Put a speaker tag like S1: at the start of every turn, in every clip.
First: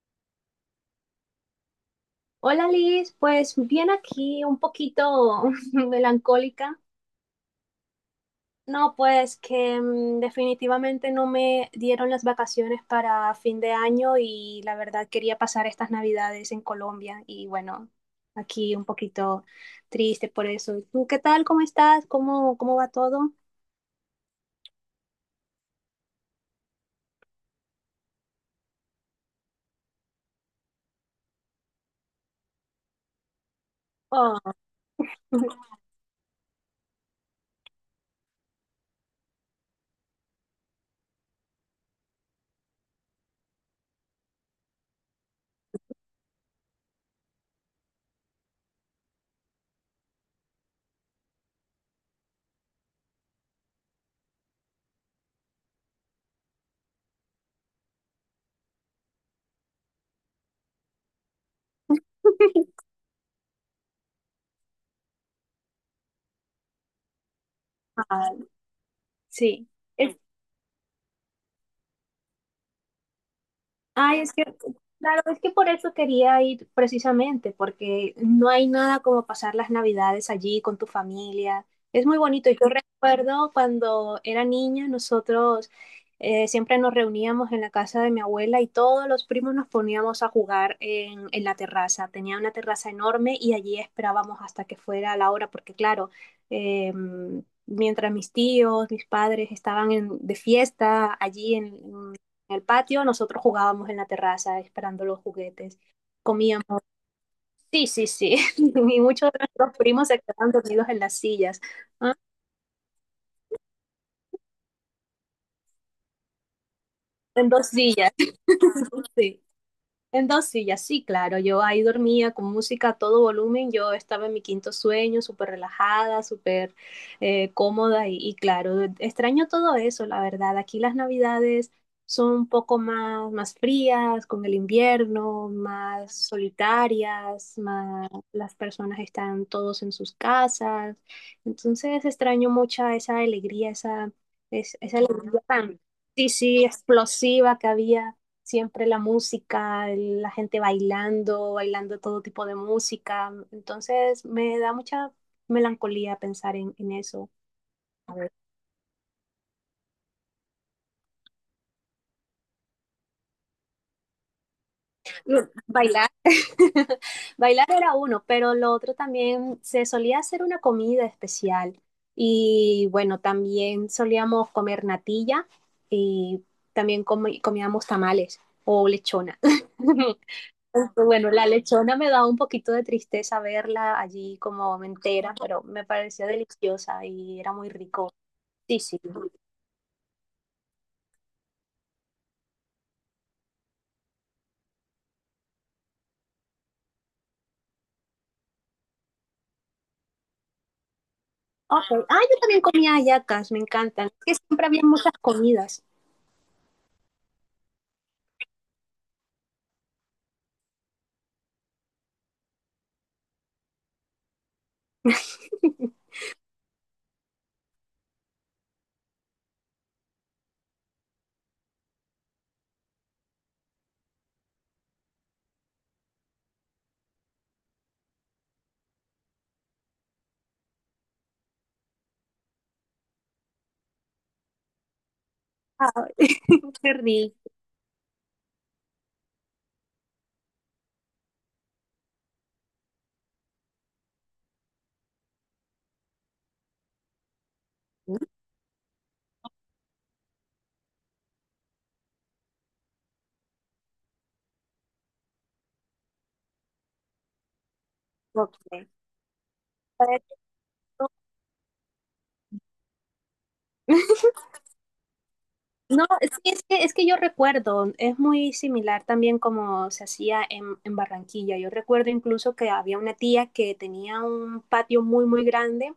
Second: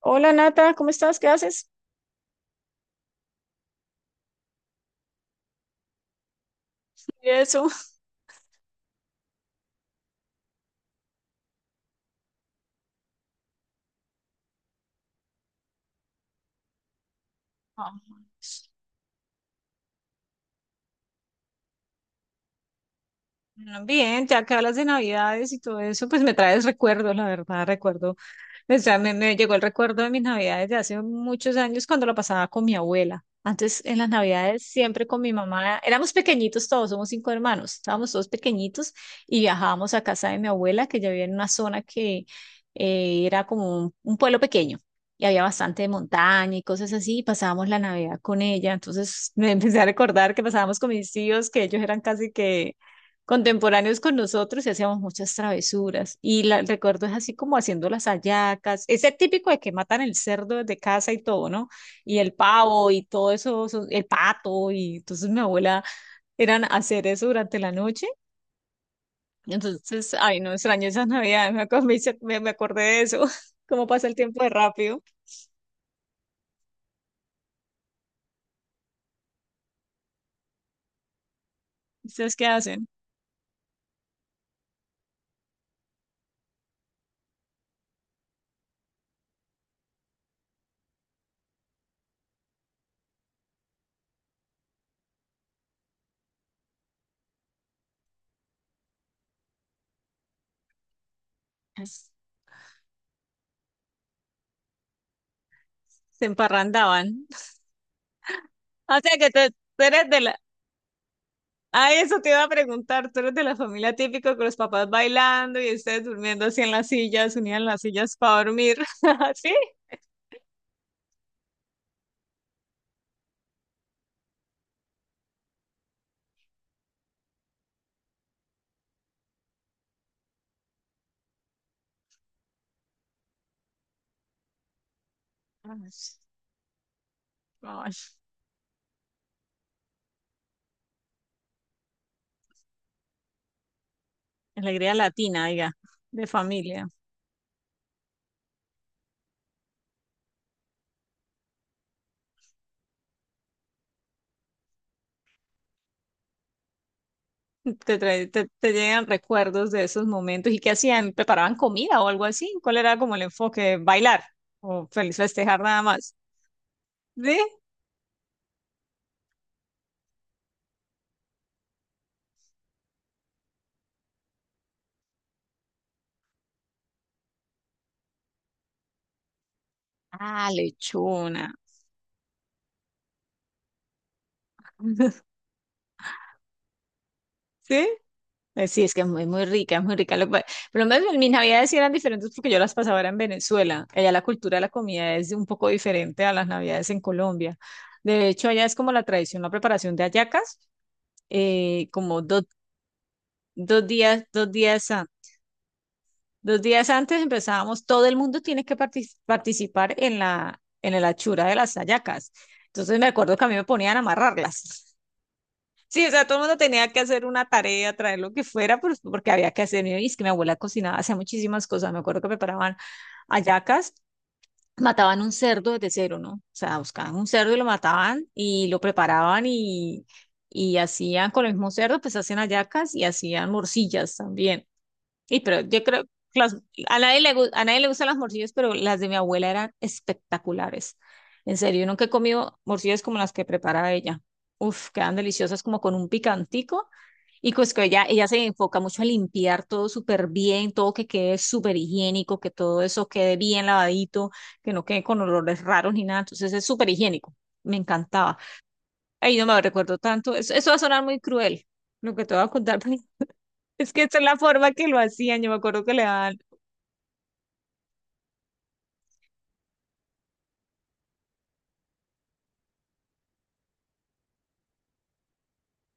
S1: Hola Nata, ¿cómo estás? ¿Qué haces?
S2: Hola Liz, pues bien aquí un poquito melancólica.
S1: Y eso.
S2: No, pues que definitivamente no me dieron las vacaciones para fin de año y la verdad quería pasar estas navidades en Colombia y bueno,
S1: Ah,
S2: aquí un poquito triste por eso. ¿Tú qué tal? ¿Cómo estás? ¿Cómo va todo?
S1: bueno, bien, ya que hablas de Navidades y todo eso, pues me traes recuerdos, la verdad, recuerdo. O sea, me llegó el recuerdo de mis navidades de hace muchos años cuando lo pasaba con mi abuela. Antes, en las
S2: Oh,
S1: navidades, siempre con mi mamá. Éramos pequeñitos todos, somos cinco hermanos. Estábamos todos pequeñitos y viajábamos a casa de mi abuela, que ya vivía en una zona que era como un pueblo pequeño. Y había bastante montaña y cosas así, y pasábamos la Navidad con ella. Entonces me empecé a recordar que pasábamos con mis tíos, que ellos eran casi que contemporáneos con nosotros y hacíamos muchas travesuras. Y recuerdo es así como haciendo las hallacas, ese típico de que matan el cerdo desde casa y todo, ¿no? Y el pavo y todo eso, el pato. Y entonces mi abuela eran hacer eso durante la noche.
S2: ah, sí.
S1: Entonces, ay, no extraño esas navidades. me, acu- me, hice- me- me acordé de eso. Cómo pasa el
S2: Ay, es
S1: tiempo
S2: que,
S1: de rápido.
S2: claro, es que por eso quería ir precisamente, porque no hay nada como pasar las Navidades allí con tu familia. Es muy
S1: ¿Ustedes qué
S2: bonito. Yo
S1: hacen?
S2: recuerdo cuando era niña, nosotros siempre nos reuníamos en la casa de mi abuela y todos los primos nos poníamos a jugar en la terraza. Tenía una terraza enorme y allí esperábamos hasta que fuera la hora, porque claro, mientras mis tíos, mis padres de fiesta allí en el patio, nosotros jugábamos en la terraza esperando los juguetes,
S1: Se
S2: comíamos.
S1: emparrandaban.
S2: Sí, sí, sí.
S1: O
S2: Y
S1: sea que
S2: muchos de
S1: tú
S2: nuestros
S1: tú
S2: primos
S1: eres
S2: se
S1: de
S2: quedaban dormidos en las sillas.
S1: ah,
S2: ¿Ah?
S1: eso te iba a preguntar. Tú eres de la familia típico con los papás bailando y ustedes durmiendo así en las sillas,
S2: En
S1: unían
S2: dos
S1: las
S2: sillas.
S1: sillas para dormir.
S2: Sí.
S1: ¿Sí?
S2: En dos sillas, sí, claro. Yo ahí dormía con música a todo volumen. Yo estaba en mi quinto sueño, súper relajada, súper cómoda y claro, extraño todo eso, la verdad. Aquí las navidades son un poco más, más frías, con el invierno,
S1: Ay,
S2: más solitarias,
S1: ay,
S2: más las personas están todos en sus casas. Entonces extraño mucha esa alegría, esa,
S1: alegría
S2: esa alegría
S1: latina, diga,
S2: tan,
S1: de
S2: sí, sí,
S1: familia.
S2: explosiva que había siempre la música, la gente bailando, bailando todo tipo de música. Entonces me da mucha melancolía pensar en eso.
S1: Te llegan recuerdos de esos momentos. ¿Y qué hacían? ¿Preparaban comida o algo así? ¿Cuál era como el enfoque? ¿Bailar? ¿O feliz festejar nada
S2: Bailar.
S1: más? ¿Sí?
S2: Bailar era uno, pero lo otro también se solía hacer una comida especial. Y bueno, también solíamos comer natilla y también comíamos tamales o lechona.
S1: Ah,
S2: Aunque, bueno, la
S1: lechona.
S2: lechona me da un poquito de tristeza verla allí como entera, pero me parecía deliciosa y era muy
S1: ¿Sí?
S2: rico. Sí,
S1: Sí, es
S2: sí.
S1: que es muy,
S2: Ok.
S1: muy rica, es muy rica. Pero más bien, mis navidades sí eran diferentes porque yo las pasaba era en Venezuela. Allá la cultura de la comida es un poco diferente a las navidades en Colombia. De hecho, allá es como la tradición, la preparación de hallacas.
S2: Ah,
S1: Eh, como
S2: yo
S1: do-
S2: también comía hallacas, me encantan. Es que
S1: dos
S2: siempre había
S1: días, an-
S2: muchas comidas.
S1: dos días antes empezábamos, todo el mundo tiene que participar en la hechura de las hallacas. Entonces me acuerdo que a mí me ponían a amarrarlas. Sí, o sea, todo el mundo tenía que hacer una tarea, traer lo que fuera, pues, porque había que hacer. Y es que mi abuela cocinaba, hacía muchísimas cosas. Me acuerdo que preparaban hallacas, mataban un cerdo desde cero, ¿no? O sea, buscaban un cerdo y lo mataban y lo preparaban y hacían con el mismo cerdo, pues hacían hallacas y hacían morcillas también. Y pero yo creo
S2: Ay,
S1: que
S2: qué
S1: a nadie le,
S2: rico.
S1: gu- a nadie le gustan las morcillas, pero las de mi abuela eran espectaculares. En serio, yo nunca he comido morcillas como las que preparaba ella. Uf, quedan deliciosas como con un picantico. Y pues que ella se enfoca mucho a limpiar todo súper bien, todo que quede súper higiénico, que todo eso quede bien lavadito, que no quede con olores raros ni nada. Entonces es súper higiénico. Me encantaba.
S2: Ok.
S1: Ay, no me recuerdo
S2: Para
S1: tanto.
S2: que
S1: Eso va a sonar
S2: no-
S1: muy cruel, lo que te voy a contar. Es que esa es la forma que lo hacían, yo me acuerdo que le
S2: No, sí,
S1: daban,
S2: es que yo recuerdo, es muy similar también como se hacía en Barranquilla. Yo recuerdo incluso que había una tía que tenía un patio muy, muy grande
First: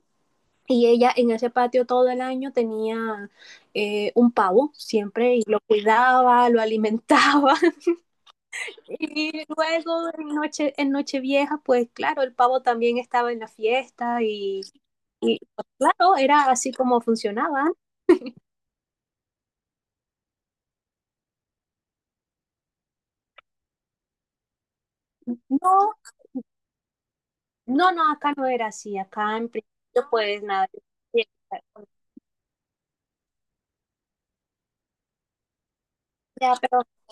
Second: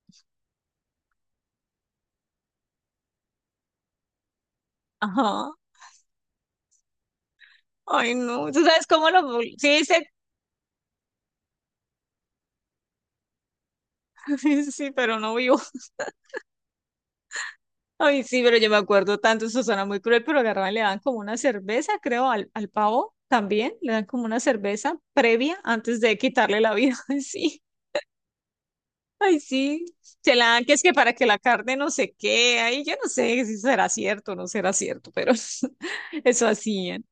S2: y ella en ese patio todo el año tenía un pavo siempre y
S1: ajá,
S2: lo cuidaba, lo alimentaba.
S1: ay no, tú sabes cómo lo,
S2: Y
S1: sí, sí.
S2: luego en noche, en Nochevieja, pues claro, el pavo también estaba en la fiesta
S1: Sí, sí, pero no
S2: y,
S1: vivo,
S2: pues, claro, era así como funcionaba.
S1: ay sí, pero yo me acuerdo tanto, eso suena muy cruel, pero agarraban, le dan como una cerveza, creo, al, al pavo también, le dan como una cerveza previa
S2: No,
S1: antes de quitarle la vida. Ay sí,
S2: no, no, acá no era así, acá
S1: ay
S2: en
S1: sí,
S2: principio
S1: se
S2: pues
S1: la dan
S2: nada.
S1: que es que para que la carne no se quede, ay yo no sé si será cierto o no será cierto, pero eso
S2: Ya, pero
S1: hacían.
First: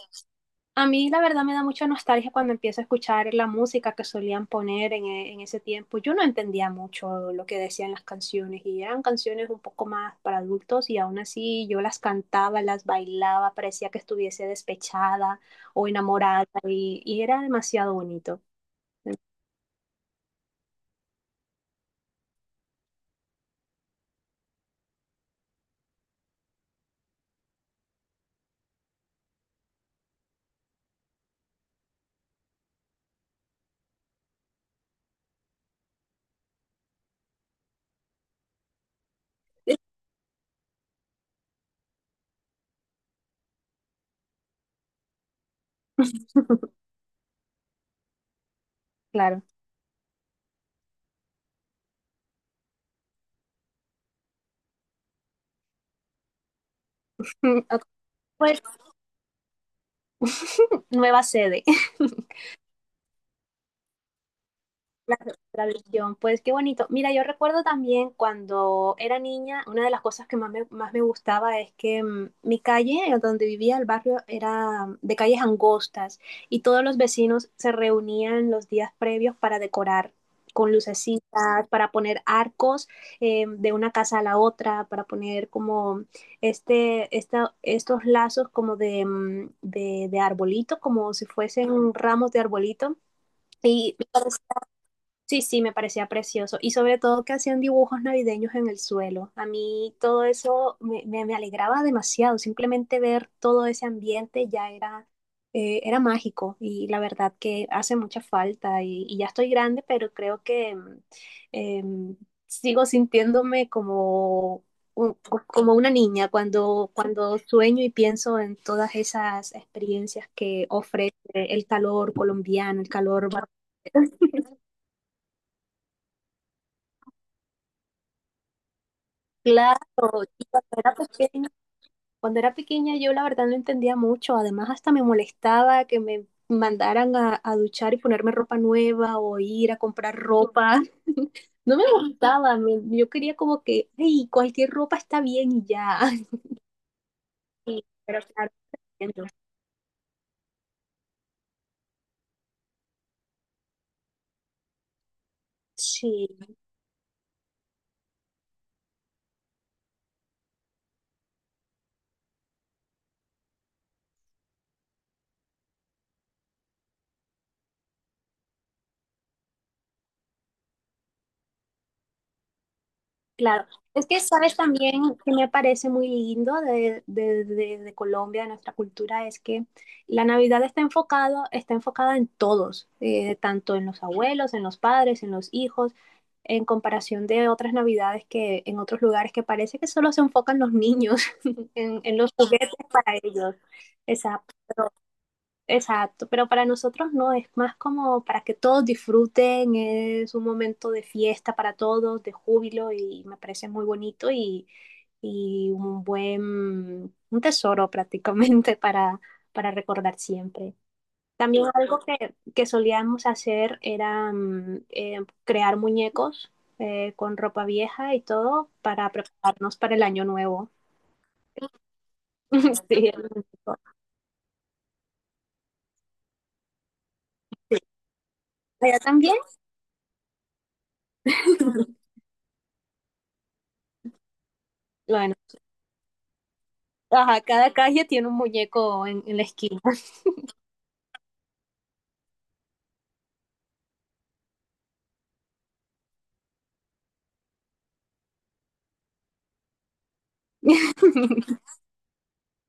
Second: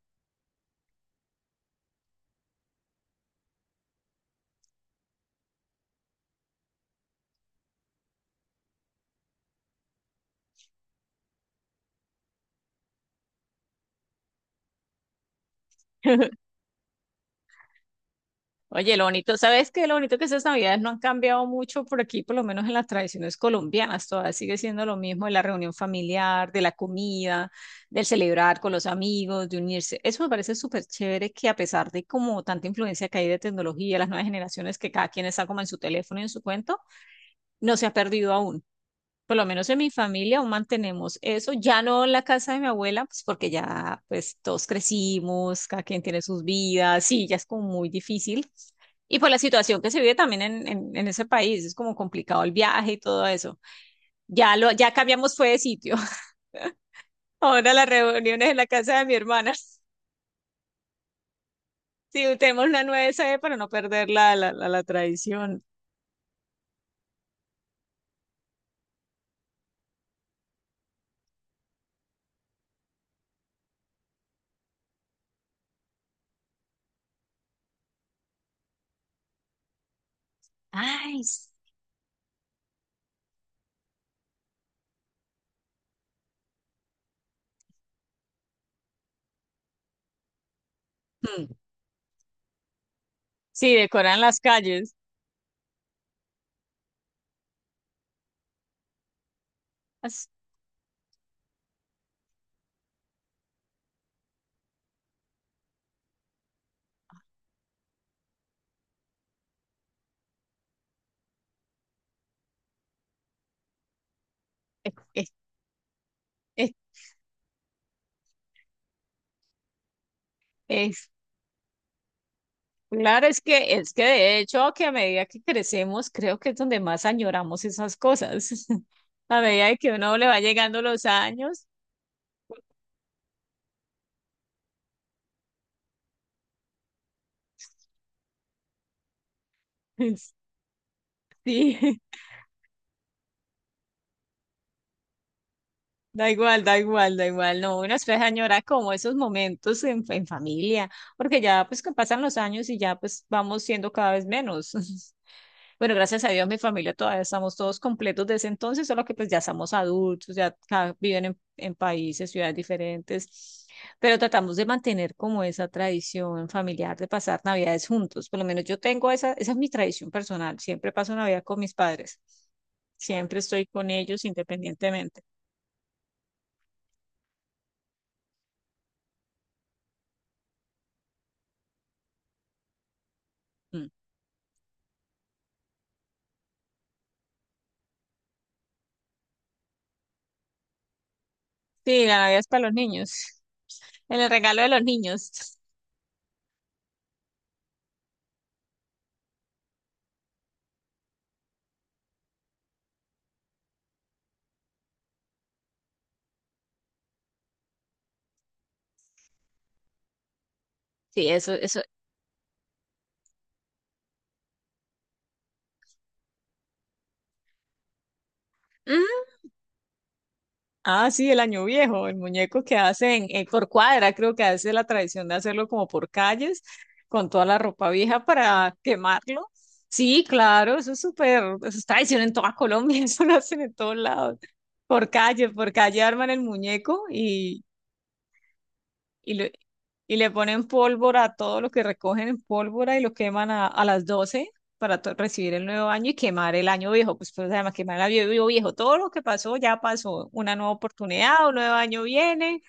S2: a mí la verdad me da mucha nostalgia cuando empiezo a escuchar la música que solían poner en, en ese tiempo. Yo no entendía mucho lo que decían las canciones y eran canciones un poco más para adultos y aún así yo las cantaba, las bailaba, parecía que estuviese despechada o enamorada y era demasiado bonito.
S1: Oye, lo bonito, ¿sabes qué? Lo bonito que estas navidades no han cambiado mucho por aquí, por lo menos en las tradiciones colombianas, todavía sigue siendo lo mismo de la reunión familiar, de la comida, del celebrar con los amigos, de unirse. Eso me parece súper chévere que a pesar de como tanta influencia que hay de tecnología, las nuevas generaciones que cada quien está como en su teléfono y en su cuento, no se ha perdido aún. Por lo menos en mi familia aún mantenemos eso, ya no en la casa de mi abuela, pues porque ya pues todos crecimos, cada quien tiene sus vidas, sí, ya es como muy difícil. Y por la
S2: Claro.
S1: situación que se vive también en ese país, es como complicado el viaje y todo eso. Ya cambiamos fue de sitio. Ahora las reuniones en
S2: Pues
S1: la casa de mi hermana.
S2: nueva sede.
S1: Sí, tenemos una nueva sede para no perder la
S2: La
S1: tradición.
S2: tradición, pues qué bonito. Mira, yo recuerdo también cuando era niña, una de las cosas que más me gustaba es que mi calle, donde vivía el barrio, era de calles angostas y todos los vecinos se reunían los días previos para decorar con
S1: Ay.
S2: lucecitas, para poner arcos de una casa a la otra, para poner como estos lazos como de, de arbolito, como si
S1: Mm.
S2: fuesen ramos de arbolito.
S1: Sí,
S2: Y
S1: decoran las calles.
S2: sí, sí, me parecía precioso. Y sobre todo que hacían dibujos navideños en el suelo. A mí todo
S1: As-
S2: eso me, me alegraba demasiado. Simplemente ver todo ese ambiente ya era, era mágico. Y la verdad que hace mucha falta. Y ya estoy grande, pero creo que em, sigo sintiéndome como,
S1: eh,
S2: un-
S1: eh,
S2: como una niña
S1: eh,
S2: cuando, cuando sueño y pienso en todas esas experiencias que
S1: eh.
S2: ofrece el calor colombiano, el
S1: Claro,
S2: calor
S1: es que de hecho que a medida que crecemos, creo que es donde más añoramos esas cosas. A medida de
S2: claro,
S1: que uno le va
S2: y
S1: llegando los años.
S2: cuando era pequeña yo la verdad no entendía mucho, además hasta me molestaba que me mandaran a duchar y ponerme ropa nueva o ir a comprar ropa. No me
S1: Sí,
S2: gustaba, me- yo quería como que, ay, cualquier ropa está bien y ya.
S1: da igual, da igual, da igual. No,
S2: Sí,
S1: uno después
S2: pero claro,
S1: añora como esos
S2: entiendo.
S1: momentos en familia, porque ya pues que pasan los años y ya pues vamos siendo cada vez menos. Bueno, gracias
S2: Sí,
S1: a Dios, mi familia todavía estamos todos completos desde entonces, solo que pues ya somos adultos, viven en países, ciudades diferentes, pero tratamos de mantener como esa tradición familiar de pasar Navidades juntos. Por lo menos yo tengo esa es mi tradición personal. Siempre paso Navidad con mis padres. Siempre
S2: claro.
S1: estoy con
S2: Es que,
S1: ellos
S2: ¿sabes?
S1: independientemente.
S2: Que me parece muy lindo de, de Colombia, de nuestra cultura, es que la Navidad está enfocado, está enfocada en todos, tanto en
S1: Mm.
S2: los abuelos, en los padres, en los hijos, en comparación de otras Navidades que en otros lugares que parece que solo se enfocan los niños,
S1: Sí,
S2: en
S1: la
S2: los
S1: Navidad es para
S2: juguetes
S1: los niños.
S2: para ellos.
S1: En el
S2: Exacto,
S1: regalo de los niños.
S2: exacto. Pero para nosotros no, es más como para que todos disfruten, es un momento de fiesta para todos, de júbilo, y me parece muy bonito y un buen, un tesoro prácticamente para recordar siempre.
S1: Sí, eso,
S2: También
S1: eso.
S2: algo que solíamos hacer era crear muñecos con ropa vieja y todo para prepararnos para el año nuevo.
S1: Ah, sí, el año viejo, el muñeco que
S2: Sí, el
S1: hacen por
S2: muñeco.
S1: cuadra, creo que hace la tradición de hacerlo como por calles, con toda la ropa vieja para
S2: ¿Allá también?
S1: quemarlo. Sí, claro, eso es súper, eso es tradición en toda Colombia. Eso lo hacen en todos lados.
S2: Bueno,
S1: Por calle arman el muñeco
S2: ajá,
S1: y
S2: cada calle tiene un muñeco
S1: y,
S2: en la
S1: le-
S2: esquina.
S1: y le ponen pólvora a todo lo que recogen en pólvora y lo queman a las 12 para recibir el nuevo año y quemar el año viejo. Pues, pues además, quemar el año viejo, viejo. Todo lo que pasó ya pasó. Una nueva oportunidad, un nuevo año viene.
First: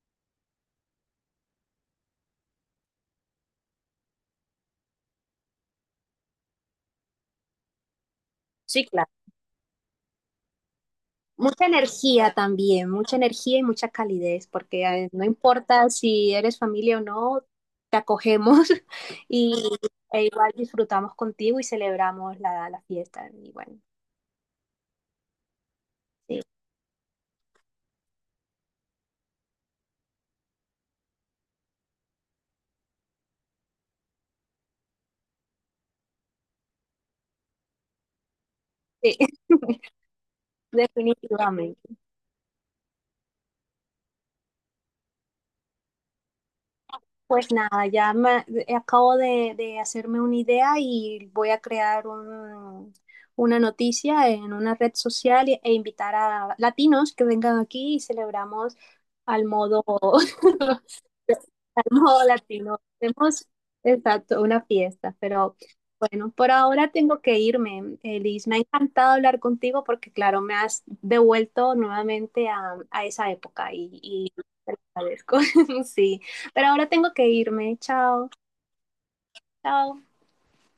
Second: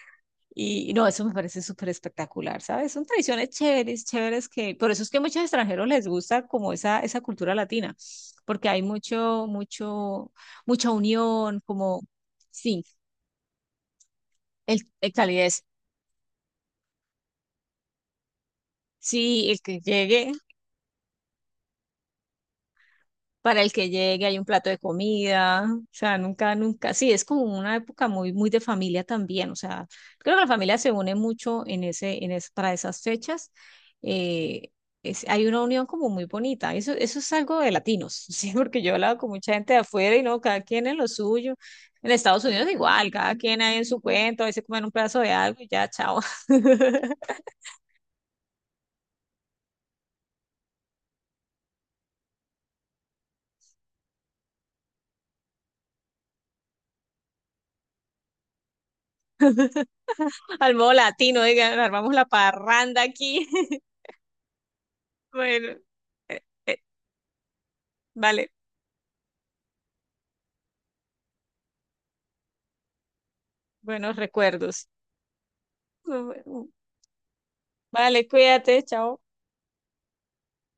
S1: Y no, eso me parece súper espectacular, ¿sabes? Son tradiciones chéveres, chéveres que, por eso es que a muchos extranjeros les gusta como esa cultura latina, porque hay
S2: Sí, claro.
S1: mucho, mucho, mucha unión,
S2: Mucha
S1: como,
S2: energía
S1: sí,
S2: también, mucha energía y mucha calidez,
S1: el,
S2: porque
S1: el
S2: no
S1: calidez.
S2: importa si eres familia o no, te acogemos
S1: Sí, el
S2: y
S1: que
S2: e
S1: llegue,
S2: igual disfrutamos contigo y celebramos la, la fiesta. Y
S1: para el
S2: bueno,
S1: que llegue hay un plato de comida, o sea,
S2: sí,
S1: nunca, nunca, sí, es como una época muy, muy de familia también, o sea, creo que la familia se une mucho en para esas fechas, eh, hay una unión como muy bonita, eso es algo de latinos. Sí, porque yo he
S2: sí,
S1: hablado con mucha gente de afuera y no, cada quien en lo suyo,
S2: definitivamente.
S1: en Estados Unidos igual, cada quien ahí en su cuento, a veces comen un pedazo de algo y ya, chao.
S2: Pues nada, ya me, acabo de hacerme una idea y voy a crear un, una noticia en una red social e, e invitar a latinos que vengan aquí y celebramos al modo
S1: Al modo latino, digan, armamos
S2: modo
S1: la
S2: latino.
S1: parranda aquí.
S2: Tenemos, exacto, una fiesta, pero
S1: Bueno,
S2: bueno,
S1: eh,
S2: por
S1: eh,
S2: ahora tengo que irme. Liz,
S1: vale.
S2: me ha encantado hablar contigo porque, claro, me has devuelto nuevamente a esa época
S1: Buenos
S2: y te lo
S1: recuerdos.
S2: agradezco. Sí, pero ahora tengo que irme.
S1: Vale,
S2: Chao,
S1: cuídate, chao.
S2: chao.